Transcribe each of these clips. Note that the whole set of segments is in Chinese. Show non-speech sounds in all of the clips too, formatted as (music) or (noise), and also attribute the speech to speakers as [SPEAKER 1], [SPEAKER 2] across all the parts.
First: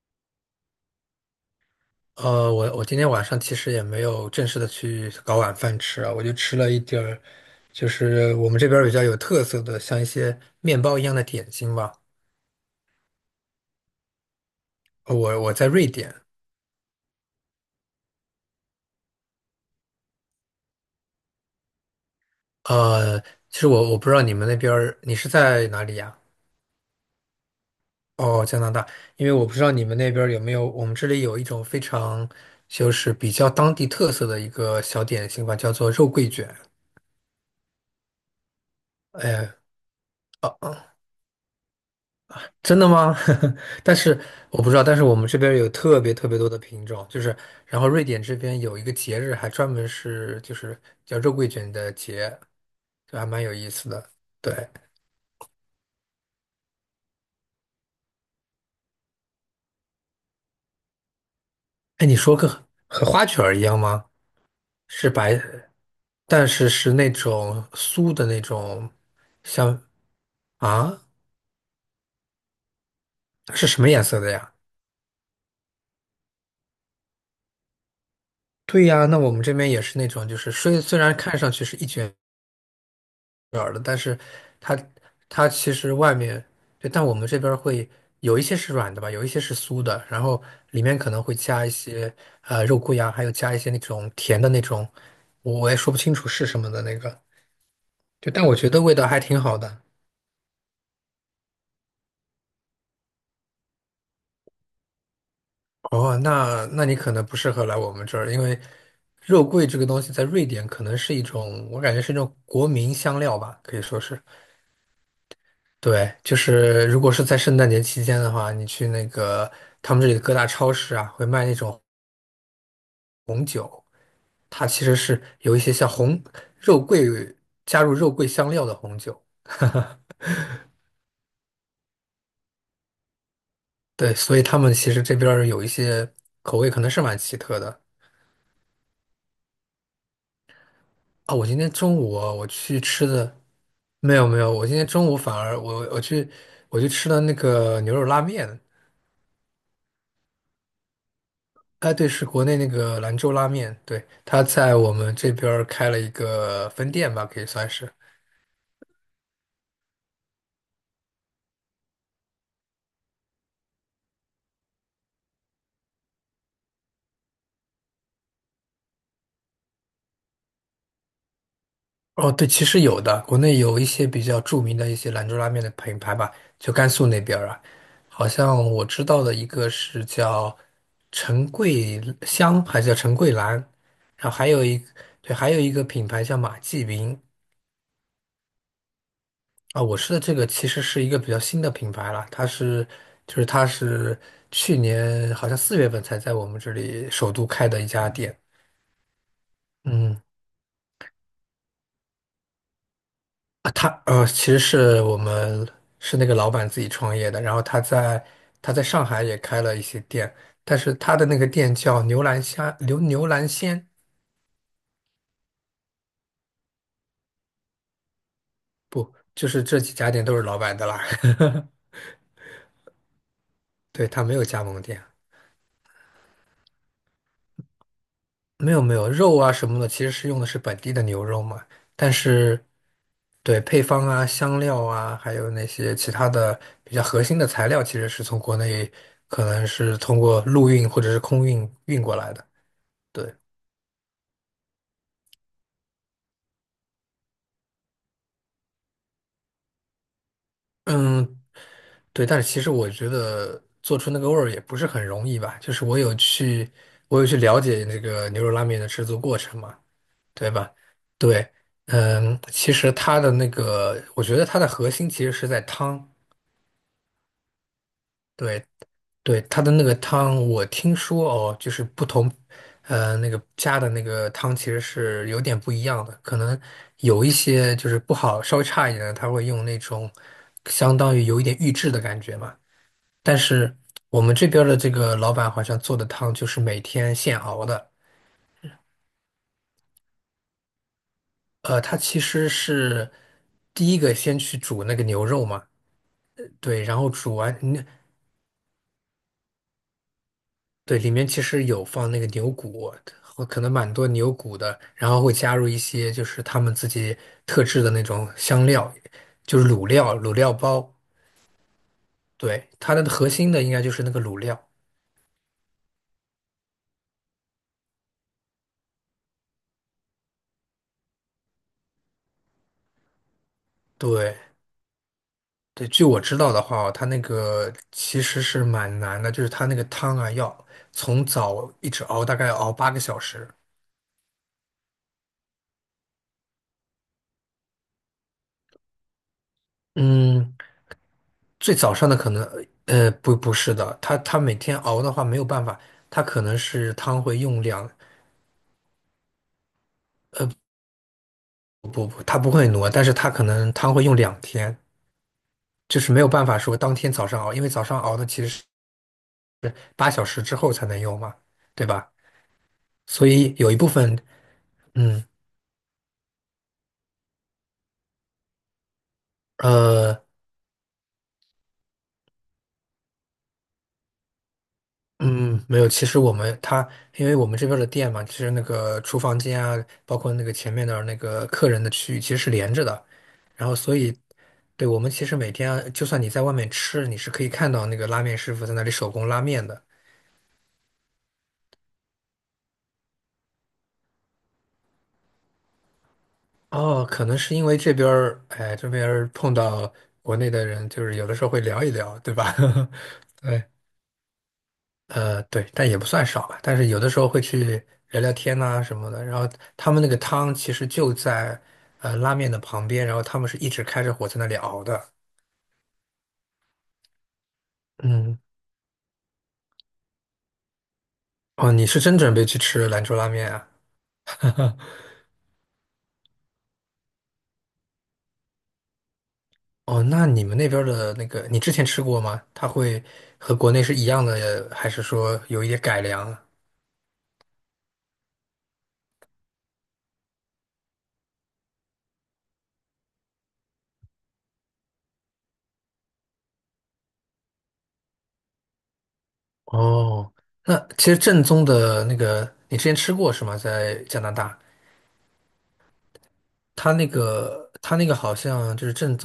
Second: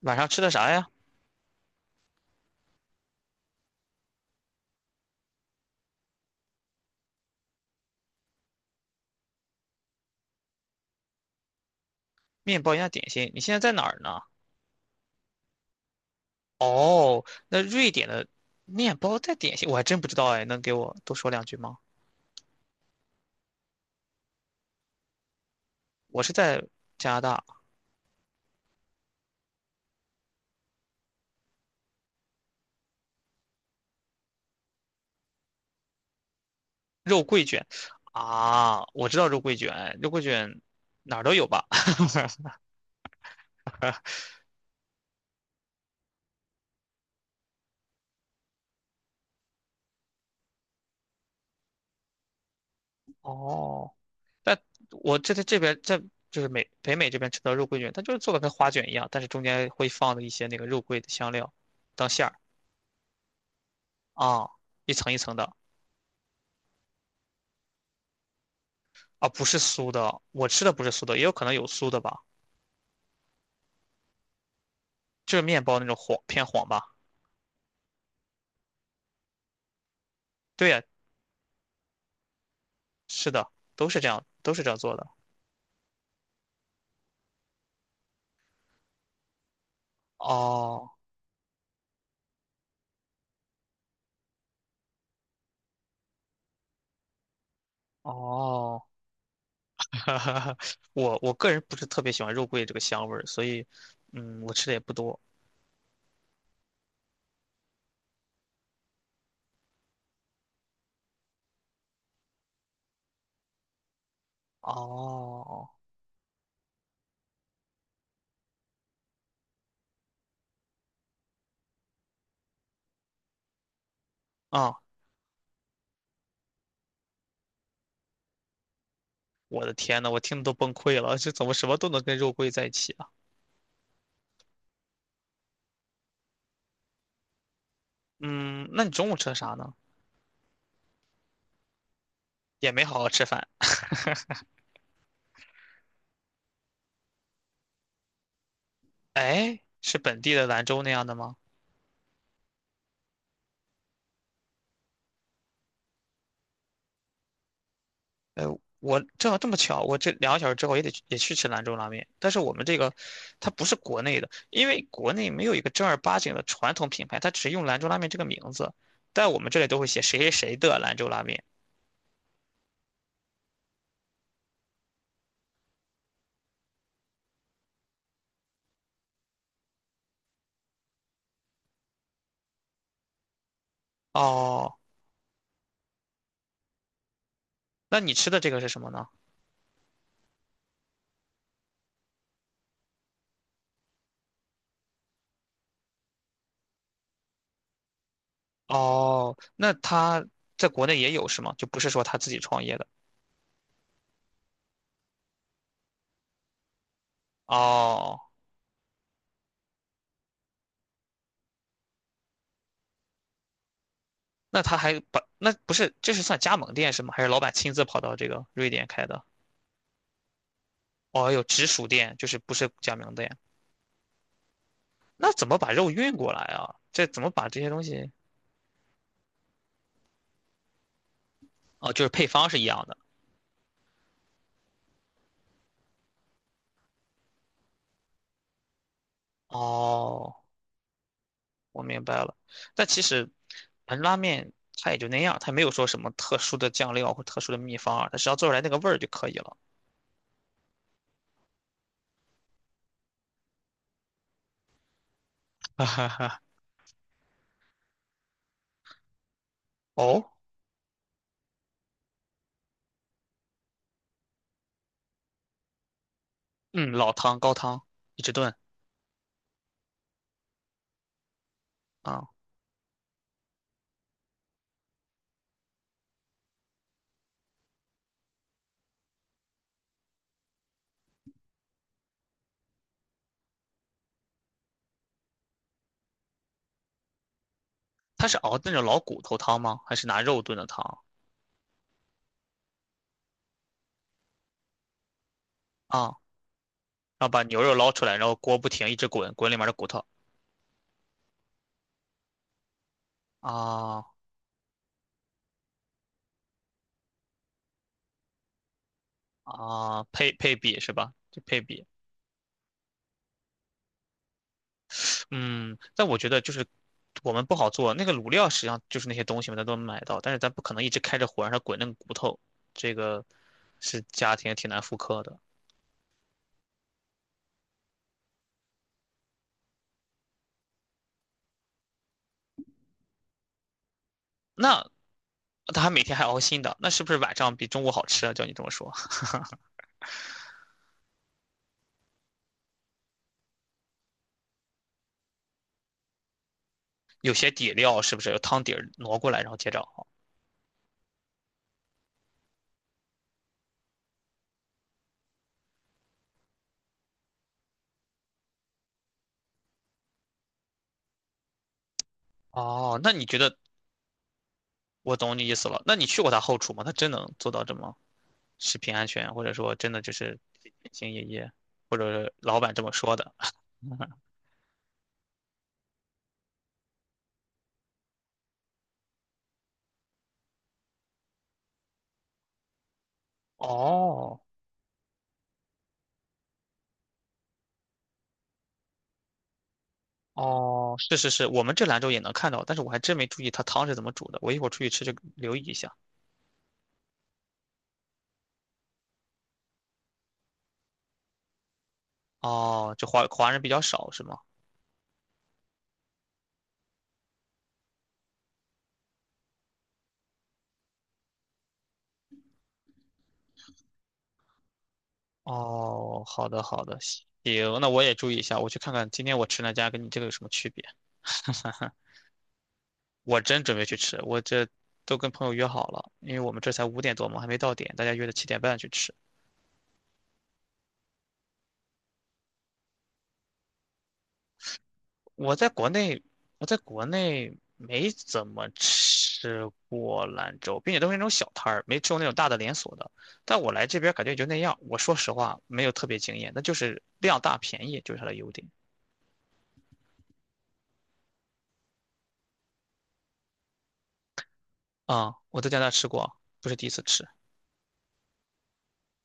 [SPEAKER 1] 晚上吃的啥呀？
[SPEAKER 2] 我今天晚上其实也没有正式的去搞晚饭吃啊，我就吃了一点儿，就是我们这边儿比较有特色的，像一些面包一样的点心吧。
[SPEAKER 1] 面包加点心。你现在在哪儿呢？
[SPEAKER 2] 我在瑞典。
[SPEAKER 1] 哦，那瑞典的面包带点心，我还真不知道哎，能给我多说两句吗？
[SPEAKER 2] 呃，其实我不知道你们那边儿，你是在哪里呀？
[SPEAKER 1] 我是在加拿大，
[SPEAKER 2] 哦，加拿大。因为我不知道你们那边儿有没有，我们这里有一种非常就是比较当地特色的一个小点心吧，叫做肉桂卷。
[SPEAKER 1] 肉桂卷啊，我知道肉
[SPEAKER 2] 哎。
[SPEAKER 1] 桂卷，肉桂
[SPEAKER 2] 哦，
[SPEAKER 1] 卷
[SPEAKER 2] 嗯。
[SPEAKER 1] 哪儿都有吧？(laughs)
[SPEAKER 2] 真的吗？(laughs) 但是我不知道，但是我们这边有特别特别多的品种，就是，然后瑞典这边有一个节日，还专门是就是叫肉桂卷的节，就还蛮有意思
[SPEAKER 1] 哦，
[SPEAKER 2] 的。
[SPEAKER 1] 但
[SPEAKER 2] 对。
[SPEAKER 1] 我这在这边在就是北美这边吃的肉桂卷，它就是做的跟花卷一样，但是中间会放的一些那个肉桂的香料
[SPEAKER 2] 哎，
[SPEAKER 1] 当
[SPEAKER 2] 你
[SPEAKER 1] 馅儿
[SPEAKER 2] 说个和花卷儿一样吗？
[SPEAKER 1] 啊，一
[SPEAKER 2] 是
[SPEAKER 1] 层一层
[SPEAKER 2] 白，
[SPEAKER 1] 的
[SPEAKER 2] 但是是那种酥的那种。
[SPEAKER 1] 啊，不是
[SPEAKER 2] 像
[SPEAKER 1] 酥的，我吃的不是
[SPEAKER 2] 啊，
[SPEAKER 1] 酥的，也有可能有酥的吧。
[SPEAKER 2] 是什么颜色的呀？
[SPEAKER 1] 就是面包那种黄偏黄吧？
[SPEAKER 2] 对呀，那我们这边也是那种，就是
[SPEAKER 1] 对
[SPEAKER 2] 虽
[SPEAKER 1] 呀，
[SPEAKER 2] 虽然看上去是一卷。
[SPEAKER 1] 是的，
[SPEAKER 2] 软的，
[SPEAKER 1] 都
[SPEAKER 2] 但
[SPEAKER 1] 是这
[SPEAKER 2] 是
[SPEAKER 1] 样，都是这样
[SPEAKER 2] 它
[SPEAKER 1] 做的。
[SPEAKER 2] 它其实外面，对，但我们这边儿会有一些是软的吧，有一些是酥的，然后里
[SPEAKER 1] 哦
[SPEAKER 2] 面可能会加一些肉桂呀，还有加一些那种甜的那种，我也说不清楚是什么的那个，就但我觉
[SPEAKER 1] 哦，
[SPEAKER 2] 得味道还挺好的。
[SPEAKER 1] (laughs) 我个人不是特别喜欢肉桂这个香味儿，所以嗯，我吃的也不多。
[SPEAKER 2] 哦，那你可能不适合来我们这儿，因为肉桂这个东西在瑞典可能是一种，我感觉是一种国民香料吧，可以说是。
[SPEAKER 1] 哦
[SPEAKER 2] 对，就是如果是在圣诞节期间的话，你去那个他们这里的各大超市啊，会卖那种它
[SPEAKER 1] 啊，
[SPEAKER 2] 其实是有一些像红肉桂加入肉桂香料的红酒。
[SPEAKER 1] 我的天呐，我听的都崩溃了，这怎么什么都能跟肉桂在一起啊？
[SPEAKER 2] 对，所以他们其实这边儿有一些口味可能是蛮奇特的。
[SPEAKER 1] 嗯，那你中午吃的啥呢？
[SPEAKER 2] 啊。我今天中午啊我
[SPEAKER 1] 也
[SPEAKER 2] 去
[SPEAKER 1] 没好
[SPEAKER 2] 吃
[SPEAKER 1] 好吃
[SPEAKER 2] 的，
[SPEAKER 1] 饭。
[SPEAKER 2] 没有没有，我今天中午反而我去吃了那个牛肉拉面。
[SPEAKER 1] 哎，是本地的兰州那样的吗？
[SPEAKER 2] 哎对，是国内那个兰州拉面，对，他在我们这边儿开了一个分店吧，可以算是。
[SPEAKER 1] 呃，我正好这么巧，我这2个小时之后也得去也去吃兰州拉面，但是我们这个它不是国内的，因为国内没有一个正儿八经的传统品牌，它只用兰州拉面这个名字，在我们这里都会写谁谁谁的兰州拉面。
[SPEAKER 2] 哦，对，其实有的，国内有一些比较著名的一些兰州拉面的品牌吧，就甘肃那边儿啊，好像我知道的一个是叫陈桂香，还是叫陈桂兰，然后还有
[SPEAKER 1] 哦，
[SPEAKER 2] 一对，还有一个品牌叫马记云。
[SPEAKER 1] 那你吃的这个是什么呢？
[SPEAKER 2] 啊。我吃的这个其实是一个比较新的品牌了，它是去年好像4月份才在我们这里首都开的一家店。
[SPEAKER 1] 哦，那
[SPEAKER 2] 嗯。
[SPEAKER 1] 他在国内也有是吗？就不是说他自己创业的。
[SPEAKER 2] 啊，他其实是我们是那个老板自己创业的，然后他
[SPEAKER 1] 哦，
[SPEAKER 2] 在他在上海也开了一些店，但是他的那个店叫牛兰虾牛牛兰鲜。
[SPEAKER 1] 那他还把那不是这是算加盟店是吗？还是老板亲自跑到这个瑞典开的？
[SPEAKER 2] 就是这几家店都是老板的啦。
[SPEAKER 1] 哦，有直
[SPEAKER 2] (laughs)
[SPEAKER 1] 属店，就是不是加盟店。
[SPEAKER 2] 对，他没有加盟店。
[SPEAKER 1] 那怎么把肉运过来啊？这怎么把这些东西？
[SPEAKER 2] 没有没有肉啊什么的，其实是用的是本地的牛肉嘛，
[SPEAKER 1] 哦，就是
[SPEAKER 2] 但
[SPEAKER 1] 配方是一
[SPEAKER 2] 是
[SPEAKER 1] 样的。
[SPEAKER 2] 对配方啊、香料啊，还有那些其他的比较核心的材料，其实是从国内可能是通
[SPEAKER 1] 哦，
[SPEAKER 2] 过陆运或者是空运
[SPEAKER 1] 我
[SPEAKER 2] 运
[SPEAKER 1] 明白
[SPEAKER 2] 过来
[SPEAKER 1] 了。
[SPEAKER 2] 的。
[SPEAKER 1] 但其实，
[SPEAKER 2] 对。
[SPEAKER 1] 盆拉面它也就那样，它没有说什么特殊的酱料或特殊的秘方啊，它只要做出来那个味儿就可以了。
[SPEAKER 2] 嗯，对，但是其实我觉得做出那个味儿也不是很容易吧，就
[SPEAKER 1] (laughs) 哈
[SPEAKER 2] 是
[SPEAKER 1] 哈哈。
[SPEAKER 2] 我有去了解那个牛肉拉面的制作过程嘛，
[SPEAKER 1] 哦，
[SPEAKER 2] 对吧？对。嗯，其实它的那个，我觉得它的核心其实是在汤。
[SPEAKER 1] 嗯，老汤、高汤一直炖
[SPEAKER 2] 对对，它的那个汤，我听说哦，就是不
[SPEAKER 1] 啊，
[SPEAKER 2] 同，那个加的那个汤其实是有点不一样的，可能有一些就是不好，稍微差一点的，它会用那种相当于有一点预制的感觉嘛。但是我们这边儿的这个老板好像做的汤就是每天现熬的。
[SPEAKER 1] 它是熬那种老骨头汤吗？还是拿肉炖的汤
[SPEAKER 2] 他其实是第一个先去煮那个牛肉嘛，
[SPEAKER 1] 啊？
[SPEAKER 2] 对，然后
[SPEAKER 1] 然后
[SPEAKER 2] 煮
[SPEAKER 1] 把
[SPEAKER 2] 完，
[SPEAKER 1] 牛肉
[SPEAKER 2] 嗯，
[SPEAKER 1] 捞出来，然后锅不停一直滚，滚里面的骨头
[SPEAKER 2] 对，里面其实有放那个牛骨，和可能蛮
[SPEAKER 1] 啊
[SPEAKER 2] 多牛骨的，然后会加入一些就是他们自己特制的那种香料，就是卤
[SPEAKER 1] 啊，
[SPEAKER 2] 料、
[SPEAKER 1] 配
[SPEAKER 2] 卤料
[SPEAKER 1] 配比是
[SPEAKER 2] 包。
[SPEAKER 1] 吧？就配比。
[SPEAKER 2] 对，它的核心的应该就是那个卤料。
[SPEAKER 1] 嗯，但我觉得就是我们不好做，那个卤料实际上就是那些东西嘛，咱都能买到，但是咱不可能一直开着火让它滚那个骨头，这个是家
[SPEAKER 2] 对。
[SPEAKER 1] 庭挺难复刻的。
[SPEAKER 2] 对，据我知道的话，它那个其实是蛮难的，就是它那个汤啊，要从早一直熬，大概要熬8个小时。
[SPEAKER 1] 那他还每天还熬新的，那是不是晚上比中午好吃啊？照你这么说，(laughs)
[SPEAKER 2] 嗯，最早上的可能，不，不是的，它每天熬的话没有办法，它可能是汤
[SPEAKER 1] 有
[SPEAKER 2] 会
[SPEAKER 1] 些
[SPEAKER 2] 用
[SPEAKER 1] 底
[SPEAKER 2] 两，
[SPEAKER 1] 料是不是有汤底儿挪过来然后接着熬？
[SPEAKER 2] 它不会挪，但是它可能汤会用2天，就是没有办法说当天早上熬，因为早上熬的其实是8小时之后才能用嘛，对吧？
[SPEAKER 1] 哦，那你
[SPEAKER 2] 所
[SPEAKER 1] 觉
[SPEAKER 2] 以
[SPEAKER 1] 得
[SPEAKER 2] 有一部分，
[SPEAKER 1] 我
[SPEAKER 2] 嗯。
[SPEAKER 1] 懂你意思了？那你去过他后厨吗？他真能做到这么食品安全，或者说真的就
[SPEAKER 2] 呃。
[SPEAKER 1] 是兢兢业业，或者是老板这么说的？(laughs)
[SPEAKER 2] 嗯，没有。其实我们他，因为我们这边儿的店嘛，其实那个厨房间啊，包括那个前面的那个客人的区域，其实是连着的。然后，所以，
[SPEAKER 1] 哦，
[SPEAKER 2] 对，我们其实每天啊就算你在外面吃，你是可以看到那个拉面师傅在那里手工拉面的。
[SPEAKER 1] 哦，是是是，我们这兰州也能看到，但是我还真没注意它汤是怎么煮的。我一会儿出去吃就留意一下。
[SPEAKER 2] 哦，可能是因为这边儿，这边儿碰到国内的人，就是有的时候会聊一聊，对吧？
[SPEAKER 1] 哦，这华
[SPEAKER 2] (laughs)
[SPEAKER 1] 华人
[SPEAKER 2] 对。
[SPEAKER 1] 比较少是吗？
[SPEAKER 2] 对，但也不算少吧。但是有的时候会去聊聊天呐、什么的。然后他们那个汤其实就在拉面的旁边，然后他们是一直开着火在那里熬的。
[SPEAKER 1] 哦，好的好的，行，那我也注意
[SPEAKER 2] 嗯。
[SPEAKER 1] 一下，我去看看今天我吃那家跟你这个有什么区别。
[SPEAKER 2] 哦，你是真准备去吃兰州拉
[SPEAKER 1] 我
[SPEAKER 2] 面
[SPEAKER 1] 真
[SPEAKER 2] 啊？
[SPEAKER 1] 准备去吃，我这都跟朋友约好了，因为我们这才5点多嘛，还没到点，大家约的7点半去吃。
[SPEAKER 2] 哦，那你们那边儿的那个，你之前吃过吗？它会和国内是一样的，还是说
[SPEAKER 1] 我
[SPEAKER 2] 有
[SPEAKER 1] 在
[SPEAKER 2] 一点
[SPEAKER 1] 国
[SPEAKER 2] 改
[SPEAKER 1] 内，
[SPEAKER 2] 良啊？
[SPEAKER 1] 我在国内没怎么吃过兰州，并且都是那种小摊儿，没吃过那种大的连锁的。但我来这边感觉也就那样。我说实话，没有特别惊艳，那就是量大便宜，就是它的优点。
[SPEAKER 2] 哦，那其实正宗的那个，你之前吃过是吗？在加拿大。
[SPEAKER 1] 啊、我在加拿大吃过，不是第一
[SPEAKER 2] 它
[SPEAKER 1] 次
[SPEAKER 2] 那
[SPEAKER 1] 吃。
[SPEAKER 2] 个好像就是正。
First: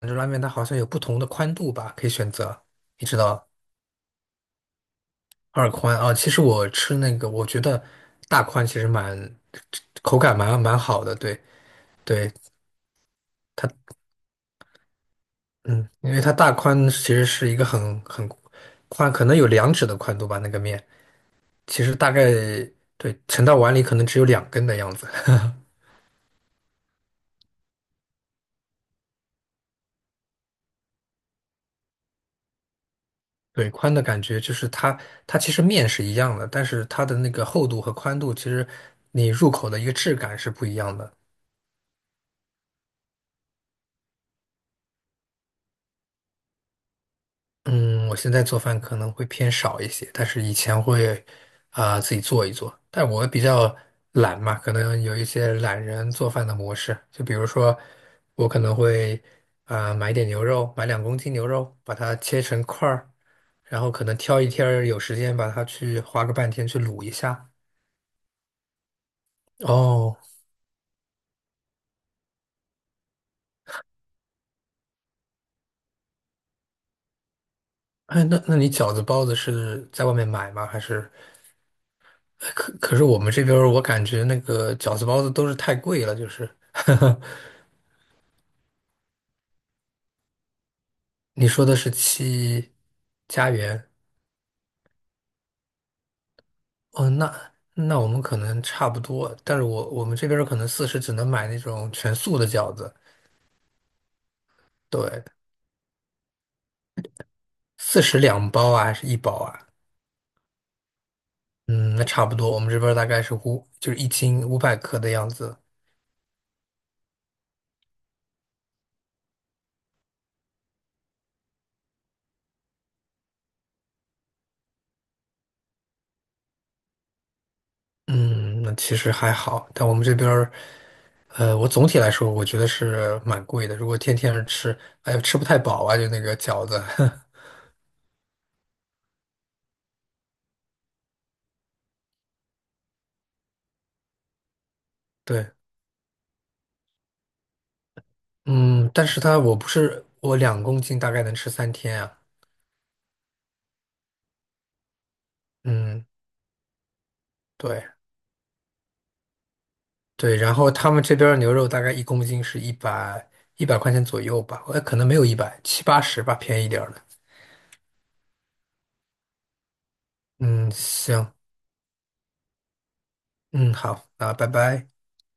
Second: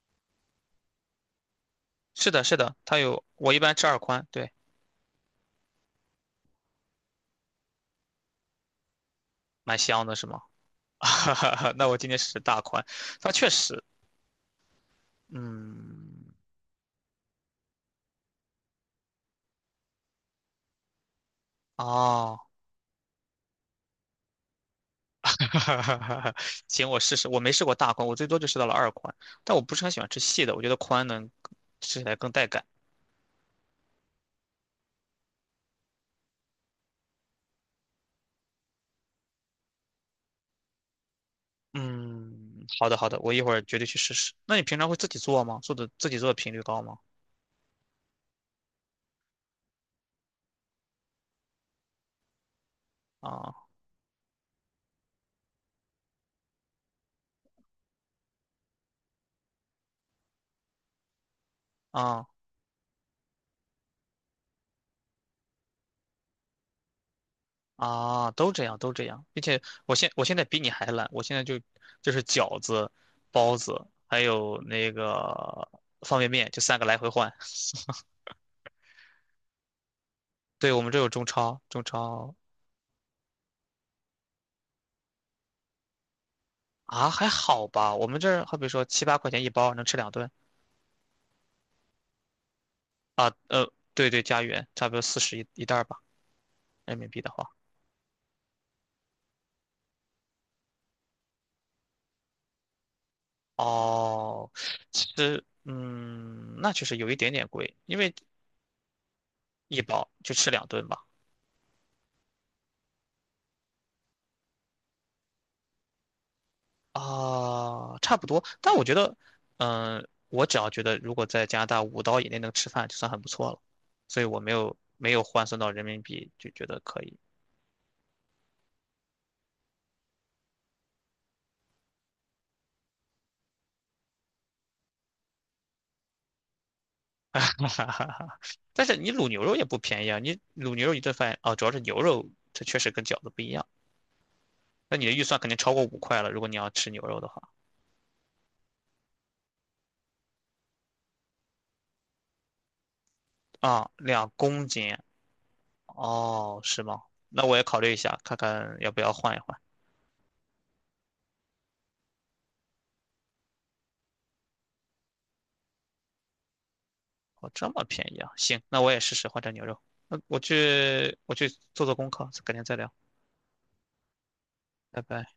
[SPEAKER 2] 兰州拉面它好像有不同的宽度吧，可以
[SPEAKER 1] 是
[SPEAKER 2] 选
[SPEAKER 1] 的，是
[SPEAKER 2] 择。
[SPEAKER 1] 的，它
[SPEAKER 2] 你知
[SPEAKER 1] 有，
[SPEAKER 2] 道
[SPEAKER 1] 我一般吃二宽，对，
[SPEAKER 2] 二宽啊。其实我吃那个，我觉得大宽其实
[SPEAKER 1] 蛮香的，
[SPEAKER 2] 口
[SPEAKER 1] 是
[SPEAKER 2] 感
[SPEAKER 1] 吗？
[SPEAKER 2] 蛮
[SPEAKER 1] (laughs)
[SPEAKER 2] 好的。
[SPEAKER 1] 哈
[SPEAKER 2] 对
[SPEAKER 1] 哈哈那我今天试
[SPEAKER 2] 对，
[SPEAKER 1] 试大宽，它确
[SPEAKER 2] 它
[SPEAKER 1] 实，
[SPEAKER 2] 嗯，因为
[SPEAKER 1] 嗯，
[SPEAKER 2] 它大宽其实是一个很宽，可能有两指的宽度吧，那个面其实大概，
[SPEAKER 1] 哦。
[SPEAKER 2] 对，盛到碗里可能只有两根的样子。(laughs)
[SPEAKER 1] (laughs) 哈哈哈哈行，我试试。我没试过大宽，我最多就试到了二宽，但我不是很喜欢吃细的，我觉得宽能吃起来更带感。
[SPEAKER 2] 对，宽的感觉就是它其实面是一样的，但是它的那个厚度和宽度，其实你入口的一个质感是不一样的。
[SPEAKER 1] 嗯，好的好的，我一会儿绝对去试试。那你平常会自己做吗？做的自己做的频率高吗？
[SPEAKER 2] 嗯，我现在做饭可能会偏少一些，但是以前会啊、自己做一做。但我比
[SPEAKER 1] 啊
[SPEAKER 2] 较懒嘛，可能有一些懒人做饭的模式，就比如说我可能会啊、买点牛肉，买两公斤牛肉，把它
[SPEAKER 1] 啊
[SPEAKER 2] 切成块儿，然后可能挑一天儿有时间把它去花个半天去卤一下。
[SPEAKER 1] 都这样都这样，并且我现
[SPEAKER 2] 哦，
[SPEAKER 1] 我现在比你还懒，我现在就是饺子、包子，还有那个方便面，就三个来回换。
[SPEAKER 2] 哎，那那你饺子包子是在外面买吗？
[SPEAKER 1] 对，
[SPEAKER 2] 还
[SPEAKER 1] 我们这有
[SPEAKER 2] 是
[SPEAKER 1] 中超，中超
[SPEAKER 2] 可是我们这边儿我感觉那个饺子包子都是太贵了，就是。
[SPEAKER 1] 啊还
[SPEAKER 2] (laughs)
[SPEAKER 1] 好吧，我们这儿好比说七八块钱一包，能吃两顿。
[SPEAKER 2] 你说的是七
[SPEAKER 1] 啊，
[SPEAKER 2] 家园？
[SPEAKER 1] 对对，加元差不多40一袋儿吧，人
[SPEAKER 2] 哦，
[SPEAKER 1] 民币的话。
[SPEAKER 2] 那我们可能差不多，但是我们这边儿可能四十只能买那种全素的饺子，
[SPEAKER 1] 哦，其
[SPEAKER 2] 对，
[SPEAKER 1] 实，嗯，那确实有一点点贵，因
[SPEAKER 2] 四
[SPEAKER 1] 为
[SPEAKER 2] 十两包啊，还是一包啊？
[SPEAKER 1] 一包就吃两顿吧。
[SPEAKER 2] 嗯，那差不多，我们这边儿大概是五，就是1斤500克的样子。
[SPEAKER 1] 啊，差不多。但我觉得，嗯，我只要觉得如果在加拿大5刀以内能吃饭，就算很不错了。所以我没有没有换算到人民币，就觉得可以。
[SPEAKER 2] 嗯，那其实还好，但我们这边儿我总体来说我觉得是蛮贵的，如果天天吃，哎呦，吃不太饱啊，就那个饺子，
[SPEAKER 1] (laughs) 哈哈哈。但是你卤牛肉也不便宜啊，你卤牛肉一顿饭啊，主要是牛肉，它确实跟饺子不一样。那你的预
[SPEAKER 2] (laughs)
[SPEAKER 1] 算肯
[SPEAKER 2] 对。
[SPEAKER 1] 定超过5块了，如果你要吃牛肉的话。
[SPEAKER 2] 嗯，但是它我不是我两公斤大概能吃3天啊，
[SPEAKER 1] 啊，2公斤，
[SPEAKER 2] 嗯，
[SPEAKER 1] 哦，是吗？那我也考
[SPEAKER 2] 对
[SPEAKER 1] 虑一下，看看要不要换一换。
[SPEAKER 2] 对，然后他们这边儿牛肉大概1公斤是一百块钱左右吧，可能没有一百，七八十吧，便宜点儿的。
[SPEAKER 1] 哦，这么便宜啊！行，那我也试试换成牛肉。那我
[SPEAKER 2] 嗯，
[SPEAKER 1] 去，
[SPEAKER 2] 行，
[SPEAKER 1] 我去做做功课，改天再聊，
[SPEAKER 2] 嗯，好，那拜拜。
[SPEAKER 1] 拜拜。